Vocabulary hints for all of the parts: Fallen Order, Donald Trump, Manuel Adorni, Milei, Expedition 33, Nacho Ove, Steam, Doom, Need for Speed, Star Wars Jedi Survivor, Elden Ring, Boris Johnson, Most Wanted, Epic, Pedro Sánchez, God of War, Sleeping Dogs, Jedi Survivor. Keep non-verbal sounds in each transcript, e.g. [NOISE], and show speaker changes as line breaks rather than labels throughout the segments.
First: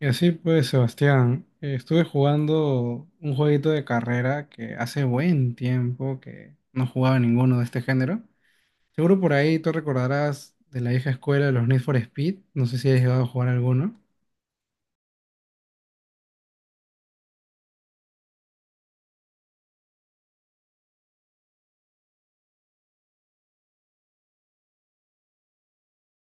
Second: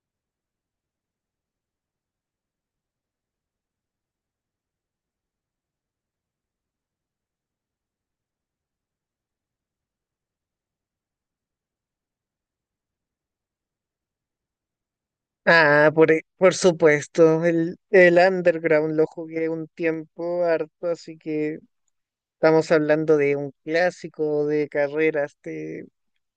Y así pues, Sebastián, estuve jugando un jueguito de carrera que hace buen tiempo que no jugaba ninguno de este género. Seguro por ahí tú recordarás de la vieja escuela de los Need for Speed, no sé si has llegado a jugar alguno.
Por supuesto, el Underground lo jugué un tiempo harto, así que estamos hablando de un clásico de carreras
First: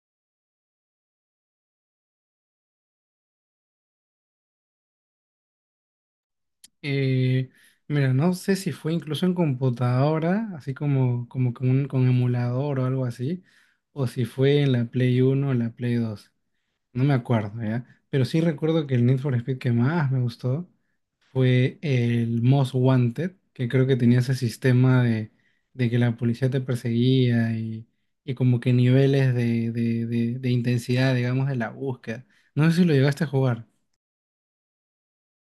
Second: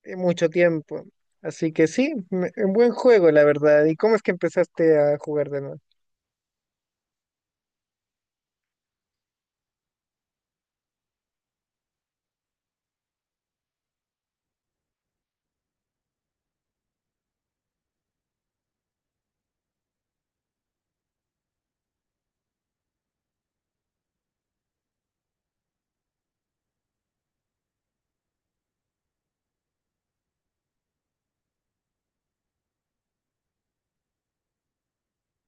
de mucho tiempo. Así que sí, un buen juego, la verdad. ¿Y cómo es que empezaste a jugar de nuevo?
Eh, mira, no sé si fue incluso en computadora, así como con emulador o algo así, o si fue en la Play Uno o la Play Dos. No me acuerdo, ¿ya? Pero sí recuerdo que el Need for Speed que más me gustó fue el Most Wanted, que creo que tenía ese sistema de que la policía te perseguía y como que niveles de intensidad, digamos, de la búsqueda. No sé si lo llegaste a jugar.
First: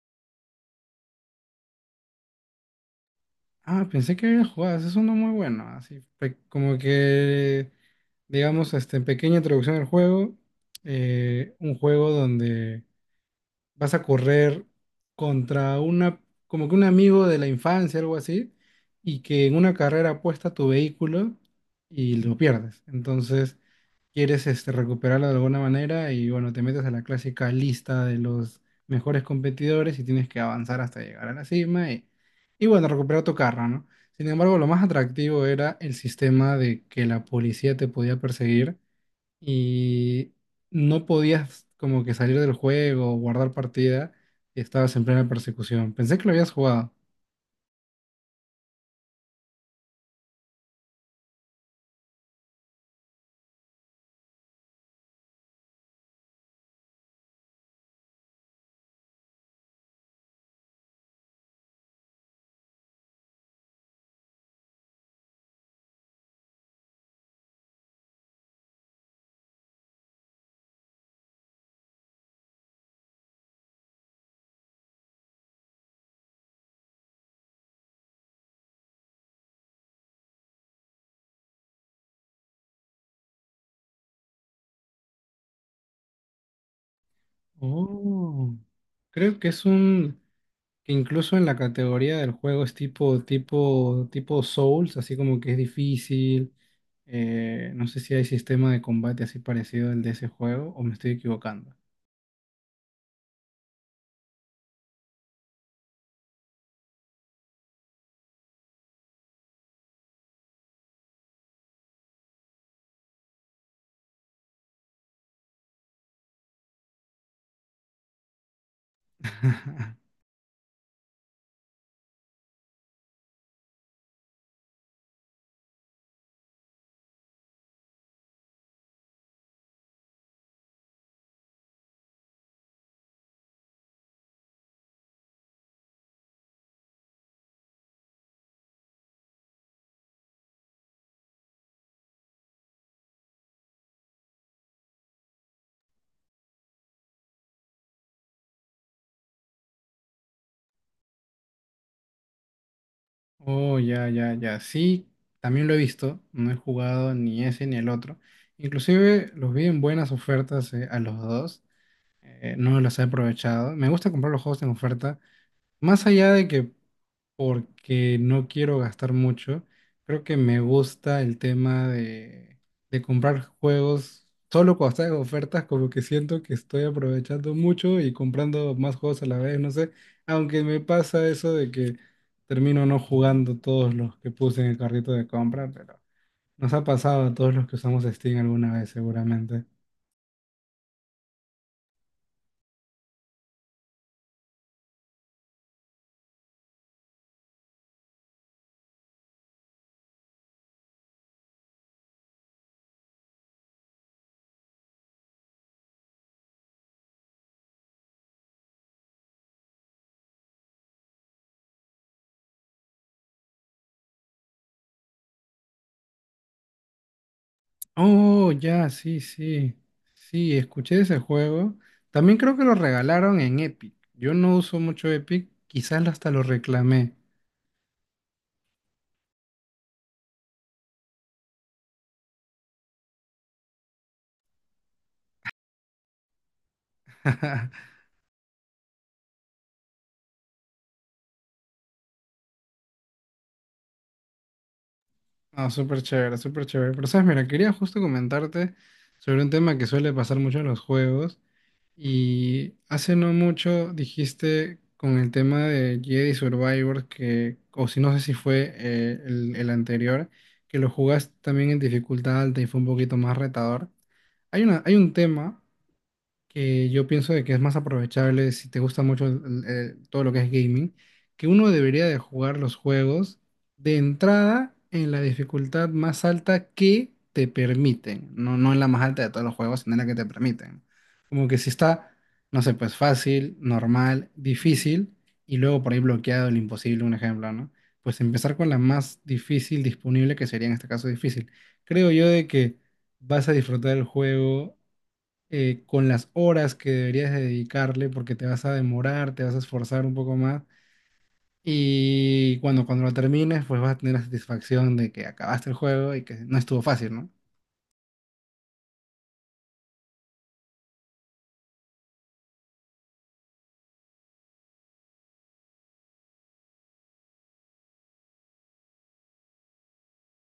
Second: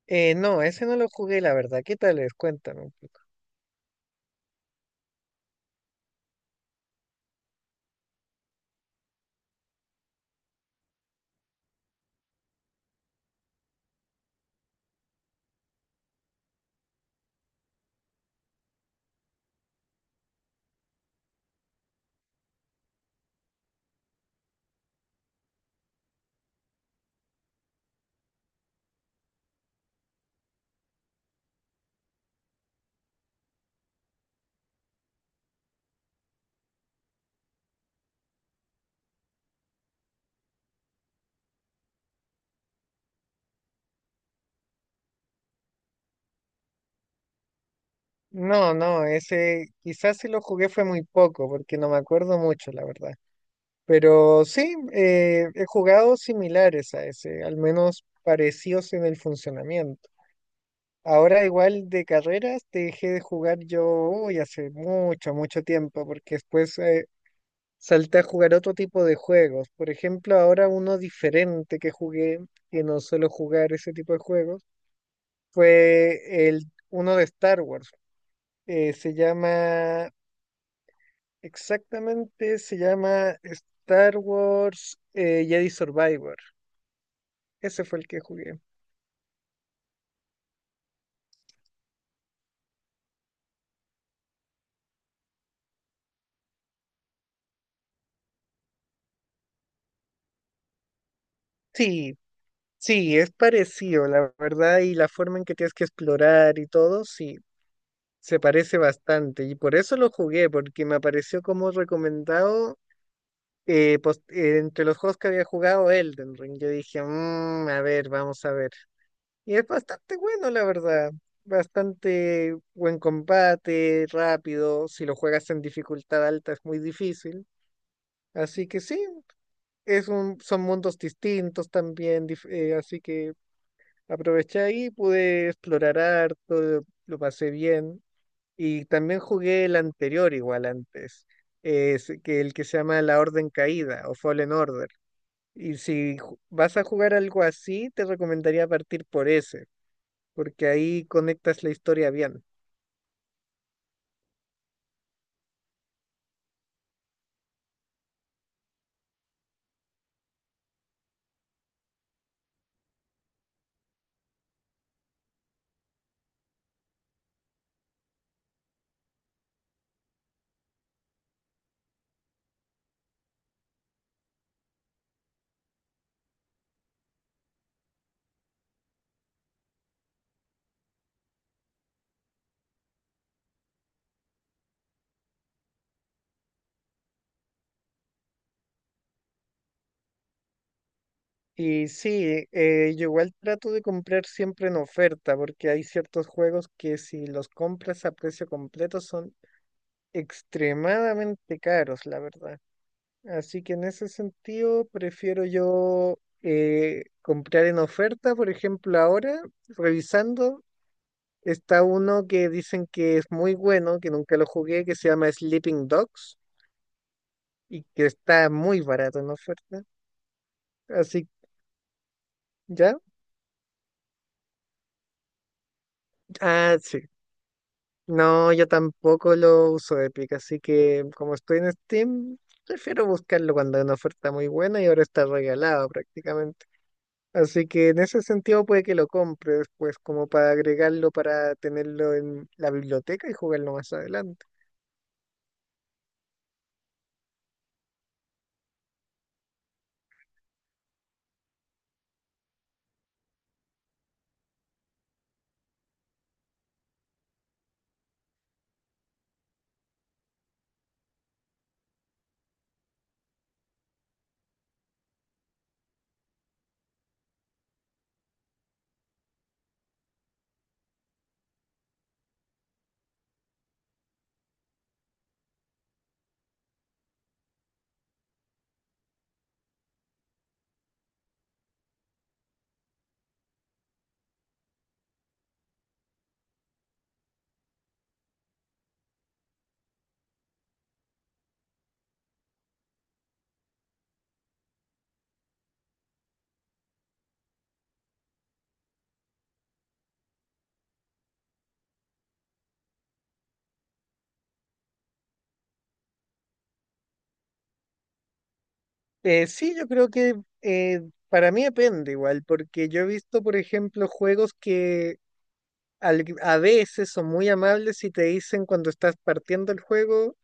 No, ese no lo jugué, la verdad. ¿Qué tal es? Cuéntame un poco.
Ah, pensé que había jugado, ese es uno muy bueno, así como que, digamos, este, pequeña introducción al juego, un juego donde vas a correr contra una, como que un amigo de la infancia, algo así, y que en una carrera apuesta tu vehículo y lo pierdes. Entonces, quieres este, recuperarlo de alguna manera y bueno, te metes a la clásica lista de los mejores competidores y tienes que avanzar hasta llegar a la cima y bueno, recuperar tu carro, ¿no? Sin embargo, lo más atractivo era el sistema de que la policía te podía perseguir y no podías como que salir del juego, guardar partida, y estabas en plena persecución. Pensé que lo habías jugado.
No, no, ese quizás si lo jugué fue muy poco, porque no me acuerdo mucho, la verdad. Pero sí, he jugado similares a ese, al menos parecidos en el funcionamiento. Ahora igual de carreras dejé de jugar yo uy, hace mucho, mucho tiempo, porque después salté a jugar otro tipo de juegos. Por ejemplo, ahora uno diferente que jugué, que no suelo jugar ese tipo de juegos, fue el uno de Star Wars. Eh, se llama, exactamente, se llama Star Wars Jedi Survivor. Ese fue el que
Oh.
jugué.
Creo que es un que incluso en la categoría del juego es tipo Souls, así como que es difícil. No sé si hay sistema de combate así parecido al de ese juego o me estoy equivocando.
Sí, sí, es parecido, la verdad, y la forma en que tienes que explorar y todo, sí, se parece bastante. Y por eso lo jugué, porque me apareció como recomendado entre los juegos que había jugado Elden Ring. Yo dije, "Mm, a ver, vamos a ver". Y es
[LAUGHS]
bastante bueno, la verdad. Bastante buen combate, rápido. Si lo juegas en dificultad alta es muy difícil. Así que sí, son mundos distintos también, así que aproveché ahí, pude explorar harto, lo pasé bien. Y también jugué el anterior igual antes, es que el que se llama La Orden Caída o Fallen Order. Y si vas a jugar algo así, te recomendaría partir por ese, porque ahí conectas la historia bien.
Oh, ya, ya, ya. Sí, también lo he visto. No he jugado ni ese ni el otro. Inclusive los vi en buenas ofertas a los dos. No las he aprovechado. Me gusta comprar los juegos en oferta. Más allá de que porque no quiero gastar mucho, creo que me gusta el tema de comprar juegos solo cuando están en ofertas, como que siento que estoy aprovechando mucho y comprando más juegos a la vez, no sé, aunque me pasa eso de que termino no jugando todos los que puse en el carrito de compra, pero nos ha pasado a todos los que usamos Steam alguna vez seguramente.
Y sí, yo igual trato de comprar siempre en oferta, porque hay ciertos juegos que si los compras a precio completo son extremadamente caros, la verdad. Así que en ese sentido prefiero yo comprar en oferta, por ejemplo, ahora, revisando, está uno que dicen que es muy bueno, que nunca lo jugué, que se llama Sleeping Dogs y que
Oh,
está muy
ya, sí,
barato en
sí.
oferta.
Sí, escuché ese
Así,
juego. También creo que lo
¿ya?
regalaron en Epic. Yo no uso mucho Epic, quizás hasta lo
Ah,
reclamé.
sí. No, yo tampoco lo uso Epic, así que como estoy en Steam, prefiero buscarlo cuando hay una oferta muy buena y ahora está regalado prácticamente. Así
[LAUGHS]
que en ese sentido puede que lo compres, pues como para agregarlo, para tenerlo en la biblioteca y jugarlo más adelante.
No, súper chévere, súper chévere. Pero sabes, mira, quería justo comentarte sobre un tema que suele pasar mucho en los juegos. Y hace no mucho dijiste con el tema de Jedi Survivor que, o si no sé si fue el anterior, que lo jugaste también en dificultad alta y fue un poquito más retador. Hay un tema que yo pienso de que es más aprovechable si te gusta mucho todo lo que es gaming, que uno debería de jugar los juegos de entrada en la dificultad más alta que te permiten, no, no en la más alta de todos los juegos, sino en la que te permiten. Como que si está, no sé, pues fácil, normal, difícil y luego por ahí bloqueado el imposible, un ejemplo, ¿no? Pues empezar con la más difícil disponible, que sería en este caso difícil. Creo yo de que vas a disfrutar el juego con las horas que deberías de dedicarle, porque te vas a demorar, te vas a esforzar un poco más. Y cuando lo termines, pues vas a tener la satisfacción de que acabaste el juego y que no estuvo fácil, ¿no?
Sí, yo creo que eh, para mí depende igual, porque yo he visto, por ejemplo, juegos que a veces son muy amables y te dicen cuando estás partiendo el juego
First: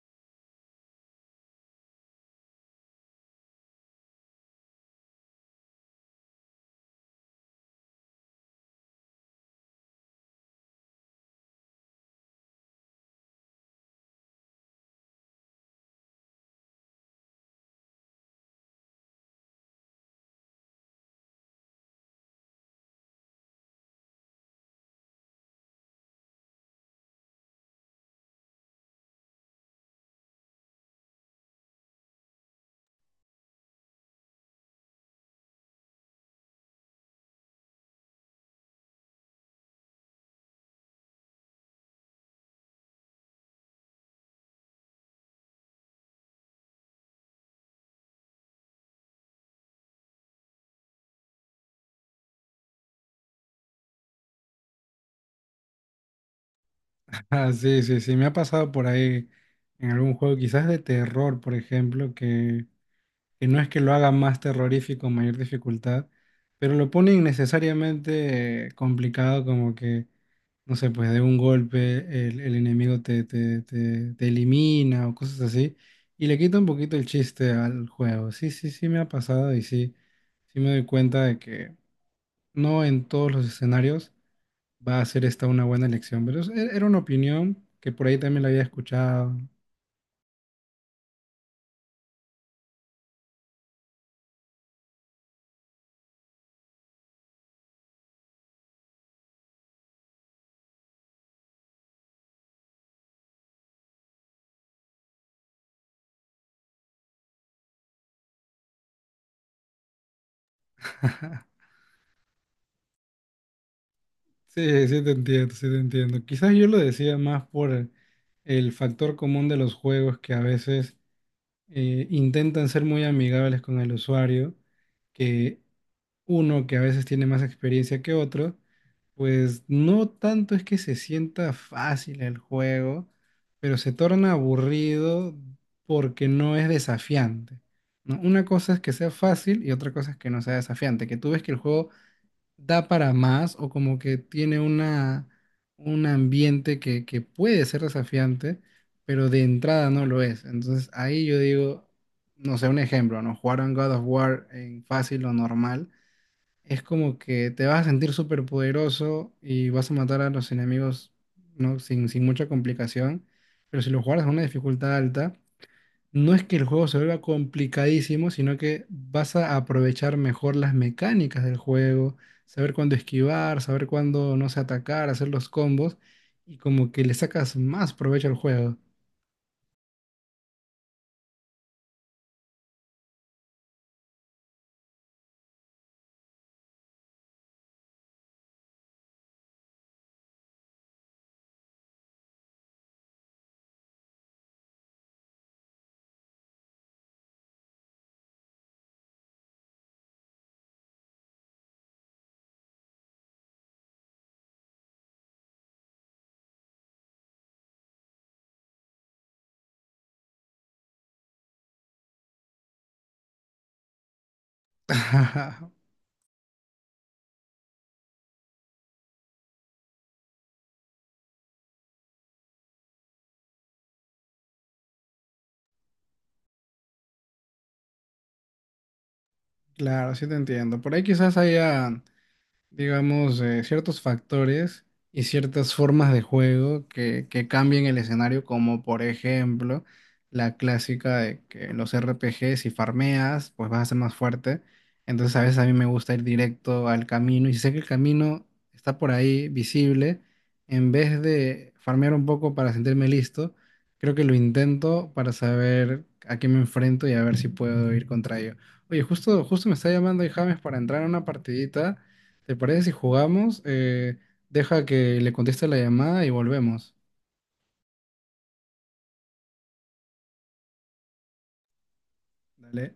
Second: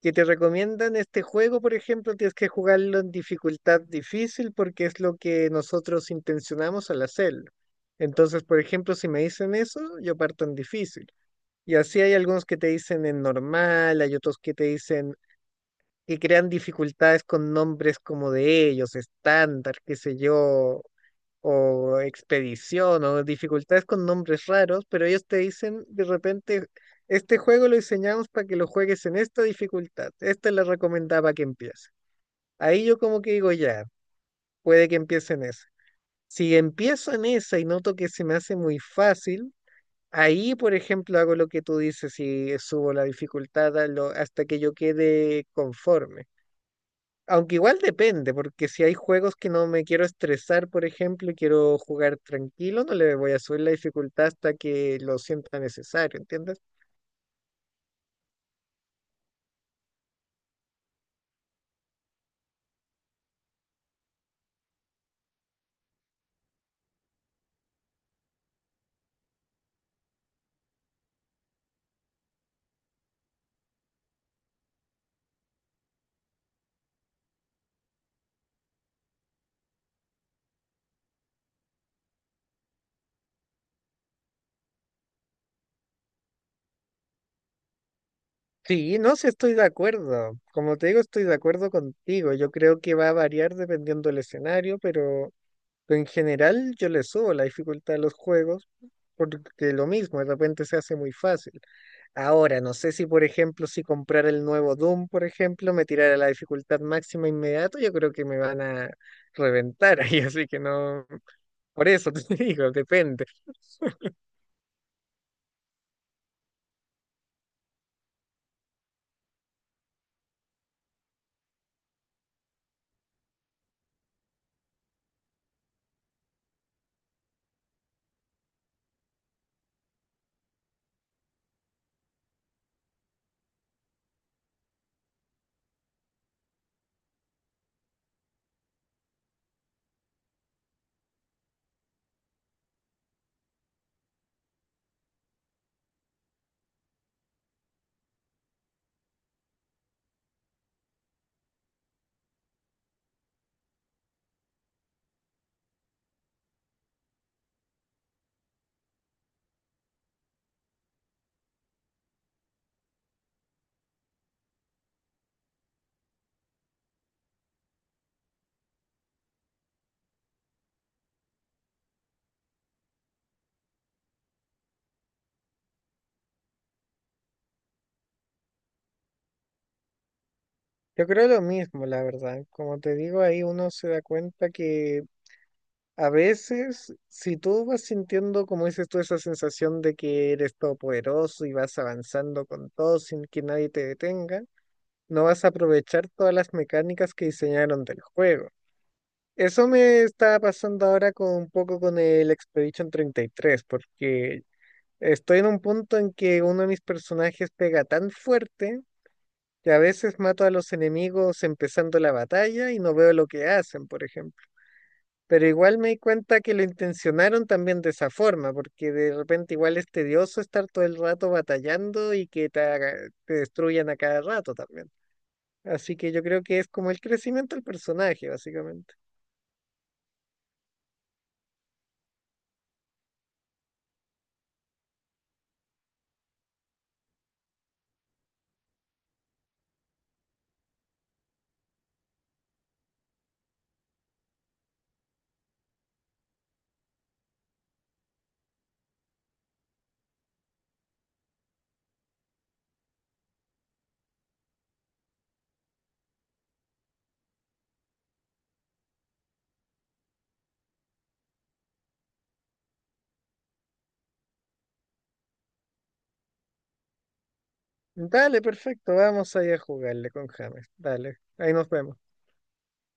que te recomiendan este juego, por ejemplo, tienes que jugarlo en dificultad difícil porque es lo que nosotros intencionamos al hacerlo. Entonces, por ejemplo, si me dicen eso, yo parto en difícil. Y así hay algunos que te dicen en normal, hay otros que te dicen que crean dificultades con nombres como de ellos, estándar, qué sé yo, o expedición, o dificultades con nombres raros, pero ellos te dicen de repente, este juego lo diseñamos para que lo juegues en esta dificultad, esta es la recomendada para que empiece. Ahí yo como que digo, ya, puede que empiece en esa. Si empiezo en esa y noto que se me hace muy fácil, ahí, por ejemplo, hago lo que tú dices y subo la dificultad hasta que yo quede conforme. Aunque igual depende, porque si hay juegos que no me quiero estresar, por ejemplo, y quiero jugar tranquilo, no le voy a subir la dificultad hasta que lo sienta necesario, ¿entiendes?
Ah, sí, sí, sí, me ha pasado por ahí en algún juego, quizás de terror, por ejemplo, que no es que lo haga más terrorífico, mayor dificultad, pero lo pone innecesariamente complicado, como que, no sé, pues de un golpe el enemigo te elimina o cosas así, y le quita un poquito el chiste al juego. Sí, sí, sí me ha pasado y sí, sí me doy cuenta de que no en todos los escenarios va a ser esta una buena elección, pero era una opinión que por ahí también la había
Sí, no sé,
escuchado.
estoy de acuerdo. Como te digo, estoy de acuerdo contigo. Yo creo que va a variar dependiendo del escenario, pero en general yo le subo la dificultad a los juegos porque lo mismo, de repente se hace muy fácil. Ahora, no sé si, por ejemplo, si comprar el nuevo Doom, por ejemplo, me tirara a la dificultad máxima inmediato, yo creo que me van a reventar ahí, [LAUGHS] así que no,
[LAUGHS]
por eso te [LAUGHS] digo, depende.
Sí, sí te entiendo, sí te entiendo. Quizás yo lo decía más por el factor común de los juegos que a veces intentan ser muy amigables con el usuario, que uno que a veces tiene más experiencia que otro, pues no tanto es que se sienta fácil el juego, pero se torna aburrido porque no es desafiante, ¿no? Una cosa es que sea fácil y otra cosa es que no sea desafiante, que tú ves que el juego da para más o como que tiene una, un ambiente que puede ser desafiante, pero de entrada no lo es. Entonces ahí yo digo, no sé, un ejemplo, ¿no? Jugar un God of War en fácil o normal es como que te vas a sentir súper poderoso y vas a matar a los enemigos, ¿no? Sin, sin mucha complicación, pero si lo jugaras en una dificultad alta, no es que el juego se vuelva complicadísimo, sino que vas a aprovechar mejor las mecánicas del juego, saber cuándo esquivar, saber cuándo, no sé, atacar, hacer los combos, y como que le sacas más provecho al juego.
Yo creo lo mismo, la verdad. Como te digo, ahí uno se da cuenta que a veces, si tú vas sintiendo, como dices tú, esa sensación de que eres todopoderoso y vas avanzando con todo sin que nadie te detenga, no vas a aprovechar todas las mecánicas que diseñaron del juego. Eso me está pasando ahora con un poco con el Expedition 33, porque estoy en un punto en que uno de mis personajes pega tan fuerte que a veces mato a los enemigos empezando la batalla y no veo lo que hacen, por ejemplo. Pero
[LAUGHS]
igual me di cuenta que lo intencionaron también de esa forma, porque de repente igual es tedioso estar todo el rato batallando y que te destruyan a cada rato también. Así que yo creo que es como el crecimiento del personaje, básicamente.
Claro, sí te entiendo. Por ahí quizás haya. Digamos, ciertos factores y ciertas formas de juego que cambien el escenario, como por ejemplo la clásica de que los RPGs, si farmeas, pues vas a ser más fuerte. Entonces a veces a mí me gusta ir directo al camino y si sé que el camino está por ahí visible, en vez de farmear un poco para sentirme listo, creo que lo intento para saber a qué me enfrento y a ver si puedo ir contra ello. Oye, justo, justo me está llamando ahí James para entrar a una partidita. ¿Te parece si jugamos? Deja que le conteste la llamada y volvemos.
Dale, perfecto, vamos ahí a jugarle con James. Dale, ahí nos vemos.
Dale.